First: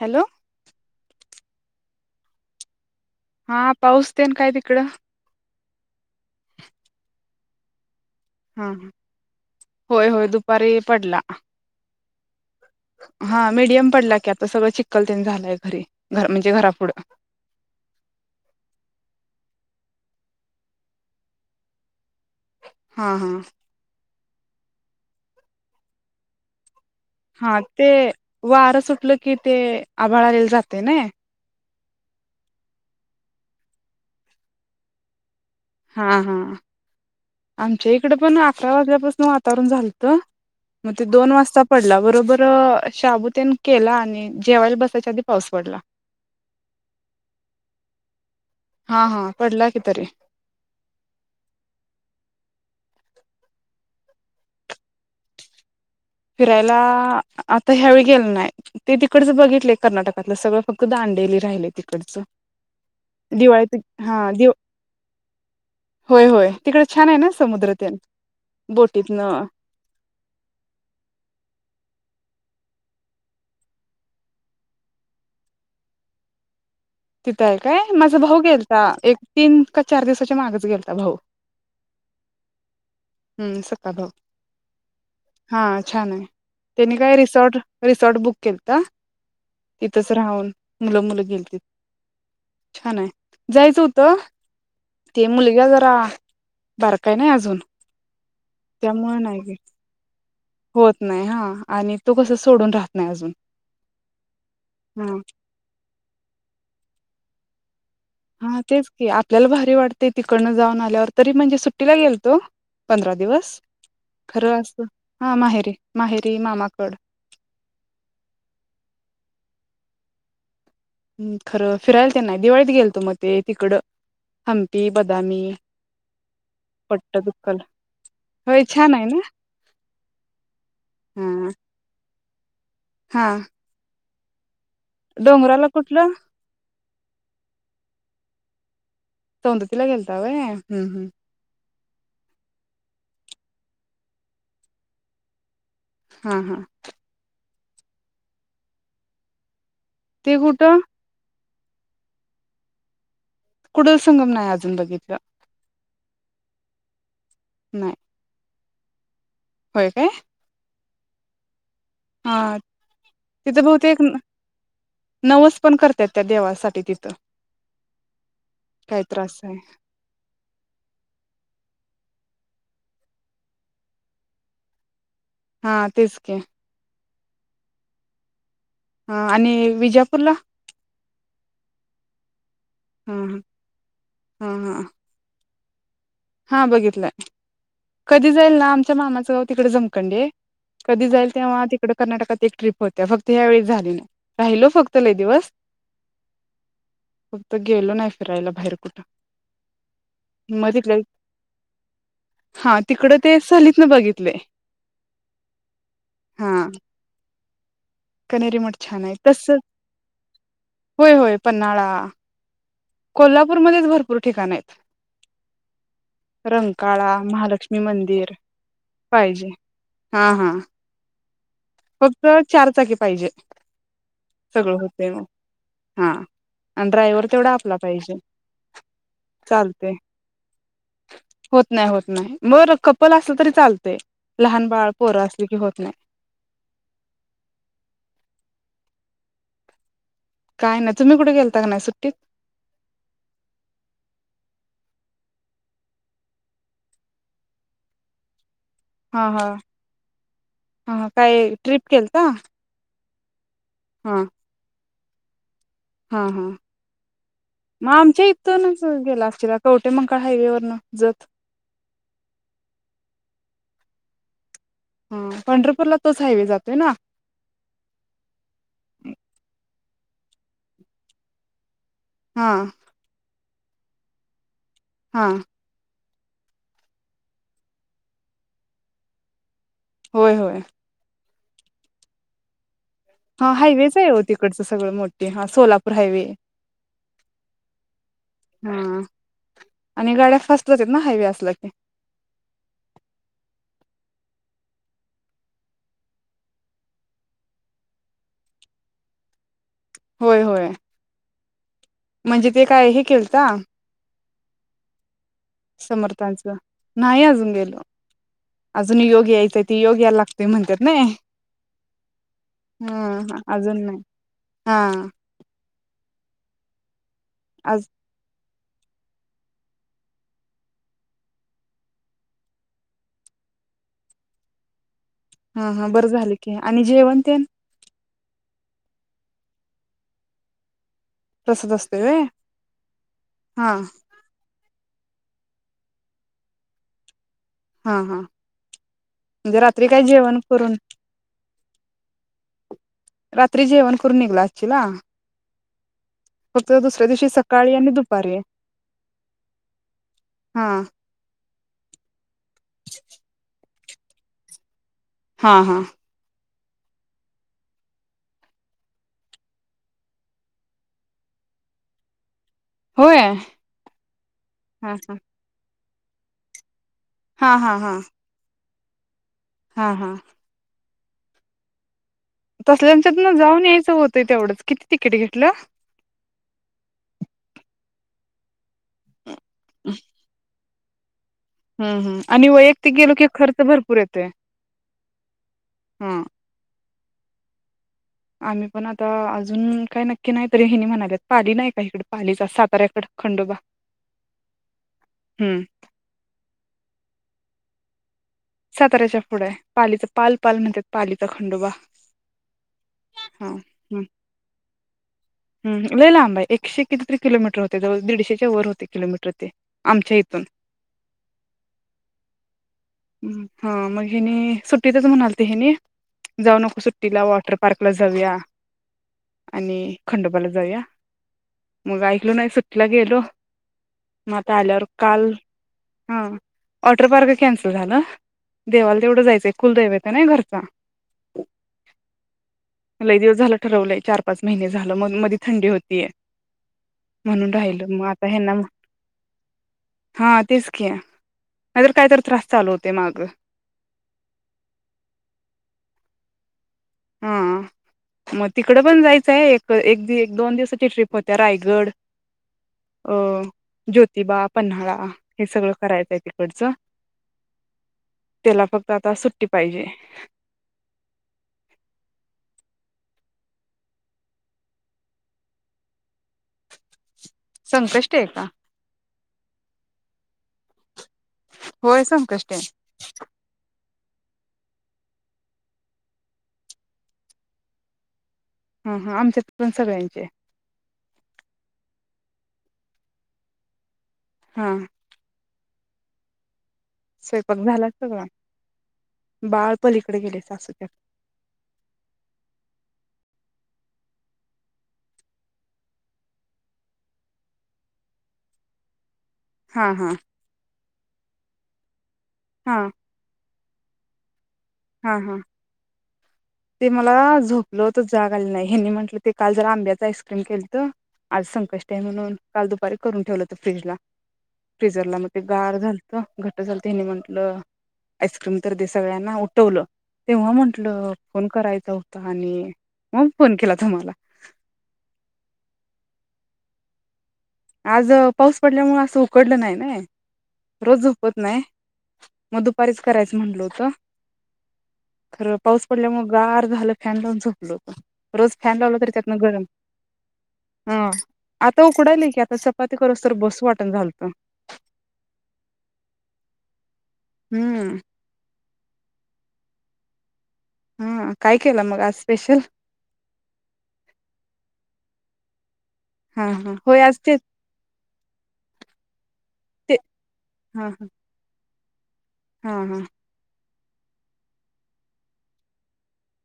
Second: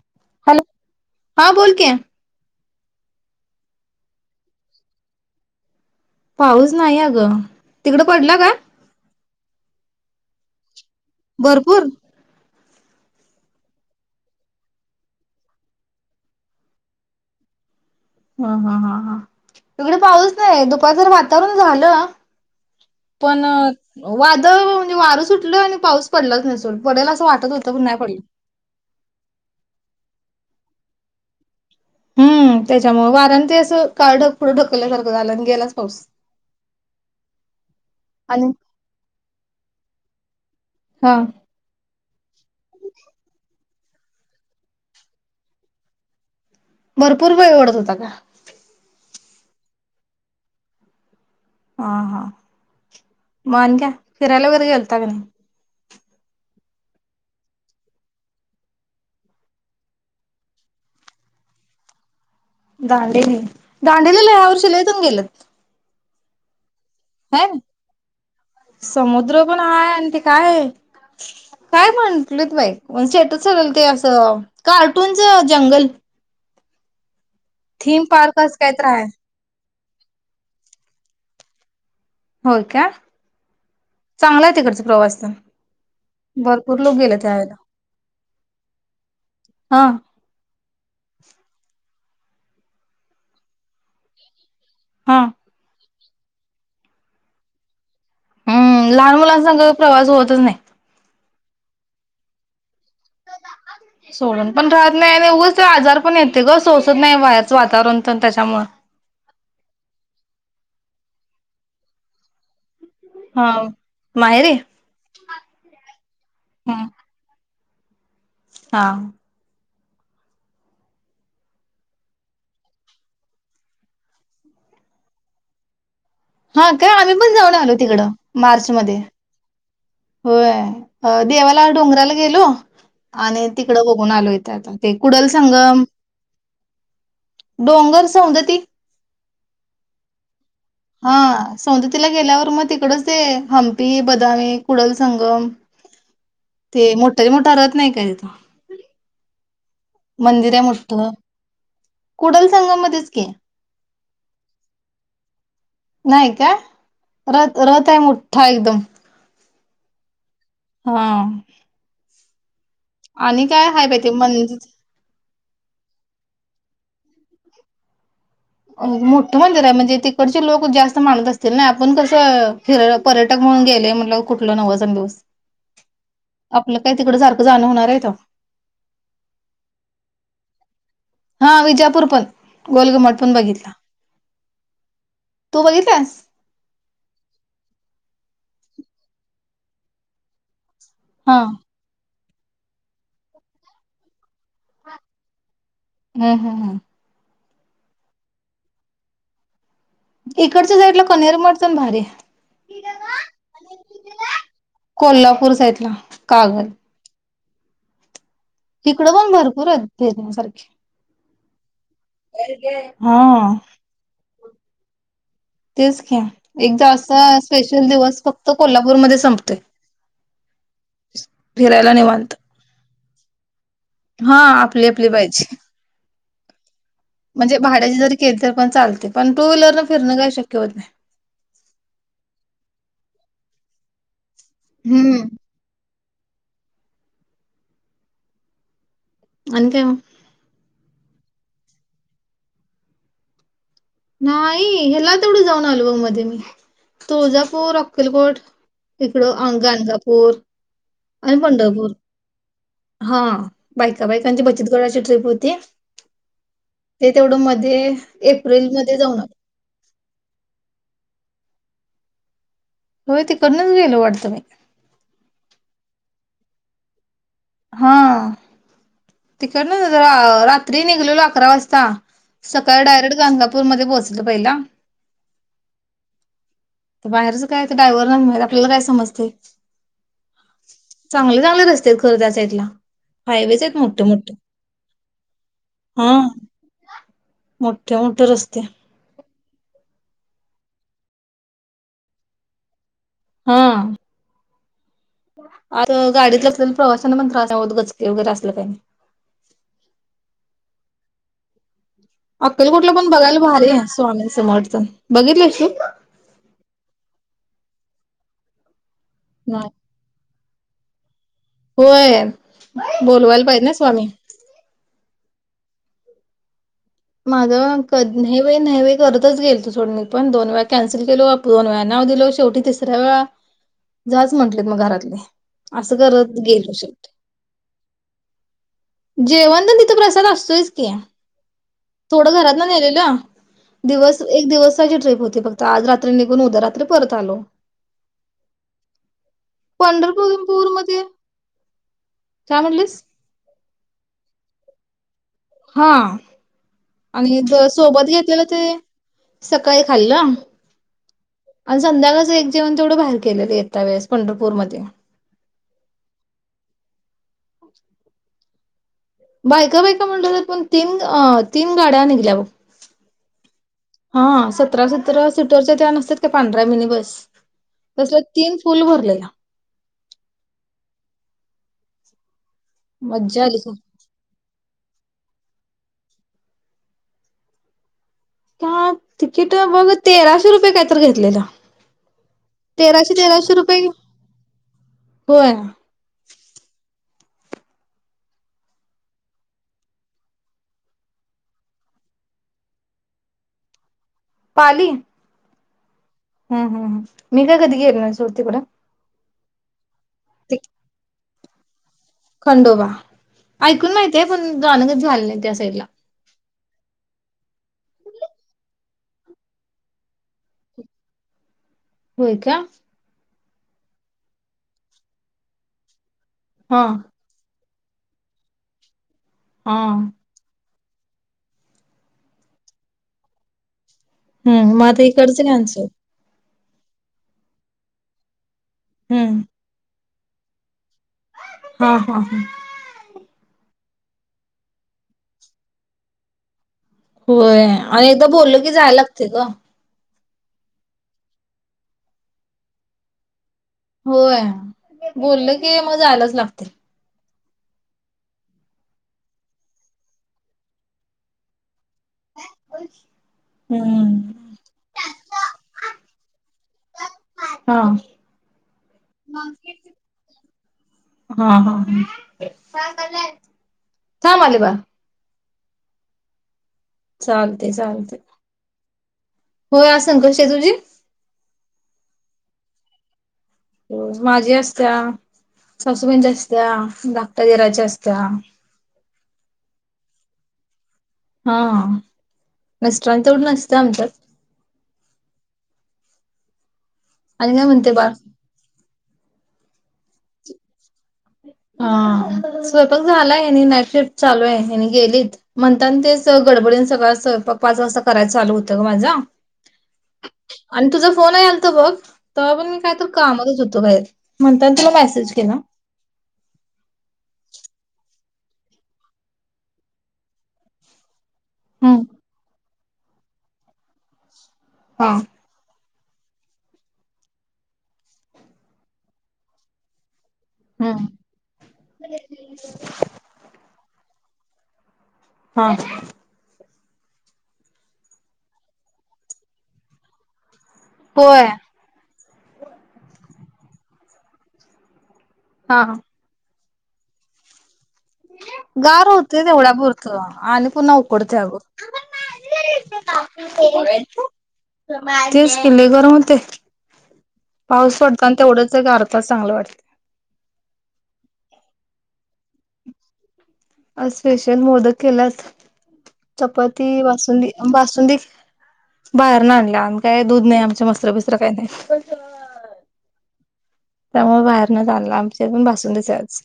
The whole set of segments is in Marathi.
हॅलो हां बोलते हा पाऊस तेन काय तिकडं पाऊस नाही अ गं तिकडं पडला का हा होय होय दुपारी पडला भरपूर हा मीडियम पडला की आता सगळं चिक्कलतेन झालंय घरी म्हणजे घरापुढं ह हा ह ह तकडे पाऊस नाही दुपारार वातावरण झालं हा हा पण वाद म्हणजे वारं सुटलं आणि पाऊस पडलाच नसल हा ते वारं सुटलं कि ते आभाळाले जाते ना हम्म त्याच्यामुळ ते वाऱ्याने ते असं काळ ढग अस पुुढं ढकल्यासारखं झालं गेलाच पाऊस हा हा आमच्या इकडे पण आणि अकरा वाजल्यापासून वातावरण झालत मग ते हा दोन वाजता पडला बरोबर शाबु तेन केला आणि जेवायला बसाच्या आधी पाऊस पडला. भरपूर वेळ ओढत होता का? हा हा पडला कि तरी- ह हा म आणि काय फिरायला वगैरे गेलता का नाही? फिरायला आता ह्यावेळी गेलो नाही ते तिकडच बघितलय कर्नाटकातलं सगळं फक्त दांडेली राहिले तिकडचं दांडेली दिवाळीत हा दांडेलीला दिव यावर्षी लय जण गेल्यात. होय होय तिकडे छान आहे ना होय समुद्र तेन बोटीतन समुद्र पण हाय! आणि ते काय हाय काय म्हटलेत बाई ते असं कार्टूनच जंगल तिथं आहे काय थीम माझा पार्क भाऊ असं काय गेलता तर आहे एक तीन चार दिवसाच्या मागच गेलता भाऊ- होय का हम्म सख्खा भाऊ चांगला आहे तिकडचा प्रवास तर हा छान आहे भरपूर लोक त्यांनी गेले काय त्यावेळेला रिसॉर्ट रिसॉर्ट बुक केलंत हा तिथच राहून. मुलं- मुलं गेलतीत छान आहे जायचं होतं हा ते मुलगा जरा बारका नाही अजून- हम्म लहान त्यामुळे नाही गे मुलांसग प्रवास होत होत नाही हा आणि तो कस सोडून राहतो. सोडून पण राहत हा नाही उगच ते आजार पण येते ग सो. नाही व्हायचं वातावरण. तर हा त्याच्यामुळ तेच की आपल्याला भारी वाटतय तिकडनं जाऊन आल्यावर. तरी म्हणजे सुट्टीला गेलतो. पंधरा हा दिवस माहेरी खरं अस हा माहेरी माहेरी हा मामाकड. हा. हम्म खरं फिरायला तेन नाही दिवाळीत गेलतो मध्ये ते तिकडं हंपी बदामी. हा काय आम्ही पट्ट पण जाऊन दुक्कल आलो तिकड होय मार्च छान मध्ये आहे ना होय हा देवाला डोंगराला. गेलो. हा आणि तिकडं. कोणा आलो इथ आता. ते कुडल डोंगराला संगम कुठलं डोंगर सौंदती. सौंदतीला गेलता होय. हा सौंततीला गेल्यावर मग तिकडच दे हंपी बदामी कुडल संगम. हा हा ते मोटा ज मोटा रा. नाही का तथ. ते मंदिर आहे कुठं मोठठ. कुडल संगा मध्येच क. कुडल संगम नाही अजून बघितलं. नाही का. रत रत नाही आहे मोठ्ठा एकदम. होय काय. हा. हा. आणि तिथं काय हय बहुतेक पाहि ते म्हणज. नवस पण करतात त्या देवासाठी तिथं. काय मोठं त्रास मंदिर आहे म्हणजे तिकडचे लोक जास्त माणत असतील ना. आपण कसं फिर पर्यटक म्हणून गेले म्हटल कुठल नवच दिवस. हा तेसकी. तिकड सारखं जाणं होणार आहे त. हा आणि विजापूरला. हा विजापूर पण गोल घुमट हा मट पण बघितला. हा हा. तू बघितल्यास. हा बघितलंय कधी जाईल ना आमच्या मामाचं तिकडे जमकंडे. कधी जाईल हा. तेव्हा तिकडे कर्नाटकात [unintelligible] ट्रीप होत्या फक्त ह्या वेळीस झाली नाही राहिलो फक्त लय दिवस. हम्म हम्म हम्म फक्त गेलो नाही फिरायला बाहेर कुठं. मग इकडच्या तिथल्या साईडला पनीर, मटन भारी हा तिकड ते सहलीत न बघितले कोल्हापूर साइडला हा कागल. कनेरी मठ छान तिकड आहे पण तस भरपूर आहेत ते देण्यासारखे. होय होय पन्हाळा कोल्हापूरमध्येच भरपूर ठिकाण आहेत. तेच की एकदा रंकाळा असा असा महालक्ष्मी स्पेशल दिवस मंदिर फक्त कोल्हापूरमध्ये पाहिजे संपतोय हा हा फिरायला फक्त निवांत चार चाकी पाहिजे हा सगळं आपली आपली होते मग पाहिजे. हा आणि ड्रायव्हर तेवढा आपला पाहिजे ज केली पण चालते पण टूव्हीलर न चालते फिरण काही शक्य होत नाही. चालतय लहान बाळ पोरं हम्म असली की होत नाही. अणि काय मग काय नाही तुम्ही कुठं गेलता का नाही सुट्टीत? नाही ह्याला तेवढं जाऊन आलोय मध्ये तुळजापूर अक्कलकोट हा हा इकडं गाणगापूर, हा हा आणि काय ट्रिप पंढरपूर. केलता हा बायका हा बायकांची बचत गट कशी ट्रीप होती? हा हा ते तेवढं मध्ये मग आमच्या इथूनच एप्रिलमध्ये जाऊन गेला आलो. असशीला कवटे महाकाळ हायवेवरंन जत होय तिकडनच गेलो वाटतं मी? हा पंढरपूरला तोच हायवे जातोय ना? हा तिकडन जरा रा रात्री निघलेलो अकरा वाजता हा सकाळी डायरेक्ट गांणगापू पूरमधे पोहचलो पहिला हां बाहेरच काय तर ड्रायव्हर आन आपल्याला काय समजतय होय होय चांगले चांगले रस्तेत खर त्या साइटला हा हायवेच आहे हो तिकडचं सगळं मोठे हा सोलापूर हां, हायवे मोठे मोठे रस्ते. हा आणि गाड्या फास्ट जातात ना हायवे असला की हां आता गाडीतल्या प्रवाशांना पण त्रास होत नाय गचके वगैरे असलं काय होय होय. म्हणजे ते काय अक्कलकोटला हे पण बघायला केलता भारी हाय स्वामी समर्थ. बघितलेस तू? समर्थांचं नाही अजून गेलो. अजून योग यायचंय नाही ते योग यायला लागतेय, म्हणतात ना ह होय ह बोलवायला पाहिजे ना अजून नाही, स्वामी. हा माझ अजून कधन्हे वय नाय करतच गेलतोसोड मी पण दोन वेळा कॅन्सल केलो, दोन वेळा नाव दिल, शेवटी तिसऱ वेळा जाच म्हटले मग घरातले. हा हा असं बरं झालं करत की गेलो आणि शेवटी जेवण तेन जेवण तर तिथं प्रसाद असतोयच की तसंच असतंय व्हय थोडं घरातल नेलेलं, हा दिवस एक दिवस एक ची ट्रीप होती फक्त आज रात्री निघून उद्या रात्री परत आलो. हा हा म्हणजे, रात्री काय जेवण करून! का म्हटलीस? रात्री जेवण करून निघाला अच्छीला! हा. आणि सकाळी आणि सोबत दुपारी घेतलेलं ते, सकाळी खाल्लं, हा आणि संध्याकाच एक जेवण तेवढं बाहेर केलेलं, यता वेळेस पंढरपूरमध्ये. हा हा. बायका बायका म्हंटलं, पण तीन अ तीन गाड्या निघल्या बघ. होय हा सतरा हा हा सतरा सिटरच्या त्या न त त्या पांढऱ्या मिनी बस. हा हा हा. फूल भरलेला. हा हा. तसल्याच्यात ना मज्जा आली जाऊन खूप. यायचं होतंय, तेवढंच किती तिकीट घेतलं. का तिकीट बघ तेराशे रुपये का घेतलेलं. हम्म हम् आणि वैयक्तिक गेलो, तेराशे की तेराशे खर्च रुपये भरपूर येतोय. होय हम् आम्ही पण आता अजून काय नक्की नाही, तरी हिनी म्हणालेत. पाली नाही का इकडे पालीच साताऱ्याकड खंडोबा. पाली! हम्म. हम् हमम मी काय कधी गेलोनाय. साताऱ्याच्या. पुढे पालीचा पाल ते पाल म्हणतात, पालीचा खंडोबा. खंडोबा हा ऐकून हम्म माहितीय पण जाणकच झाले त्या साईडला हम्म लय लांब आहे एकशे कितीतरी किलोमीटर होते जवळ दीडशेच्या वर होते किलोमीटर ते आमच्या इथून होय का हा मग ह न सुट्टीतच म्हणाल त ह नि जाऊ नको हा सुट्टीला वॉटर पार्कला जाऊया हा आणि खंडोपाला जाऊया मग ऐकलो नाही सुटलं गेलो मग आता हम् आल्यावर मता इ काल कडच नाही आणचं हा वॉटर पार्क कॅन्सल झालं देवाला तेवढं हम्म जायचं कुलदैव त्या नाही घरचा हा हा हा लय दिवस झालं ठरवलंय चार पाच महिने झालं मग मध्ये थंडी होतीय म्हणून होय राहिल मग आणि एकदा बोलल की जायलागतयग. हां तेच की नायतर कायतर त्रास चालू होत तेमाग. होय बोलल की मग जायलाच लागत हां म तिकड पण जायचंय एक एक दि दोन दिवसाची ट्रीप होत्या रायगड अ ज्योतिबा, हम्म पन्हाळा हे सगळं करायचाय तिकडचं हां त्याला फक्त आता सुट्टी पाहिजे. हां हां हां‌ थाम आले बाळ. चालते चालतय. संकष्टी आहे का होय संकष्टीय तुझी? होय संकष्टी्य. माझी असत्या, सासूबाईंची असत्या, धाकट्या दिराची असत्या- हं हं आमच्यात पण सगळ्यांच्यीय. हां मिस्टरांची तेवढं नसतं आमच्यात. हां. आणि स्वयपाक काय झाला म्हणते बाळ सगळा? बाळपलीकडे गेलय सासूच्या हां स्वयंपाक झालाय हेनी नाईट शिफ्ट चालूय हेनी गेलीत म्हणताना ते च गडबडीन सगळा स्वयंपाक पाच वाजता कराय चालू होतय ग माझा. हा हा आन तुझ फोन हे आल त बग तवा‌पन हा मी काय तर कामातच होत तो बाहेर म्हंताना तुला हा मेसेज हा केला. ते मला झोपलो होतो जाग आली नाइ हेनी म्हटलं ते काल जरा आंब्याच आईस्क्रीम केलत आज संकष्टीय हम्म म्हणून काल दुपारी करून ठेवलत फ्रिजला. हा फ्रिझरला मग ते गारं झाल त घट्ट झालत हेनी म्हंटलं आईस्क्रीम तर दे सगळ्यांना उटवलं. तेंव्हा म्हंटल हम्म. करायच होत आनी मग फोन केला तुम्हाल [inaudible] हां. आज अ पाऊस पडल्यामुळे असं उकडलं नाई नाय. रोज झोपत होय नाय. म दुपारीच करायच म्हंटल होतं. खरं हा पाऊस हा. पडल्यामुळे गार झालं म्हणून फॅन लाऊन झोपलो गार होते तेवढ्या पुरतं आणि पुन्हा ह उकडते अग आता उकडायलय की आता चपाती करूस तर बसू वाटण झालत तीच की लय गरम होतंय हम्म पाऊस पडत आणि तेवढच अर्धा तास चांगलं वाटत हा काय केलं मग आज स्पेशल अस स्पेशल मोदक केल्यात हा हा चपाती होय आज ते बासुंदी बासुंदी बाहेर न आणल्या ते आणि काय दूध नाही आमचे हा हा म्हसर बीसर काही नाही [inaudible] हा हा त्यामुळे बाहेर न च अनल आमच्या पण बासुंदी च आहे आज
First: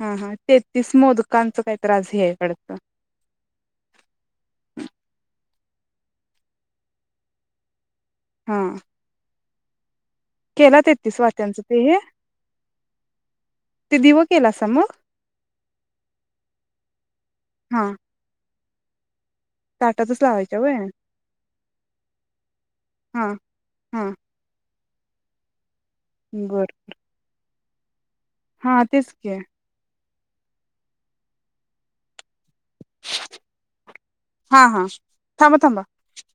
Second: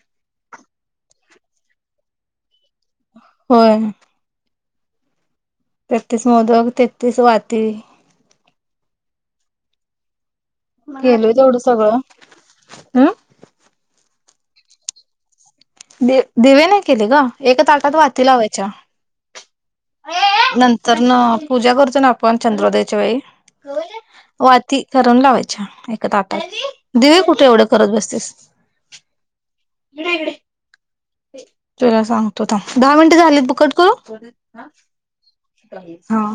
हा हा तेहतीस मोदकांच काही तर आज ही आहे वाटत होय तेतीस मोदक तेतीस वाती ह केला तेतीस केलोय तेवढं वाट्यांचं ते हे सगळं हम् ते दिव केलासा मग दिवे नाही केले ग एका हा ताटात वाती लावा च्या ताटातच लावायच्या व्हय नंतर न पूजा करतो ना आपण चंद्रोदयाच्या हा हा वेळी ती करून लावायच्या बर दिवे कुठे एवढं करत बसतीस हा तेचक हडकडे चला सांग त दहा मिनटं झालीत ब कट करू हा हा थांबा थांबा हा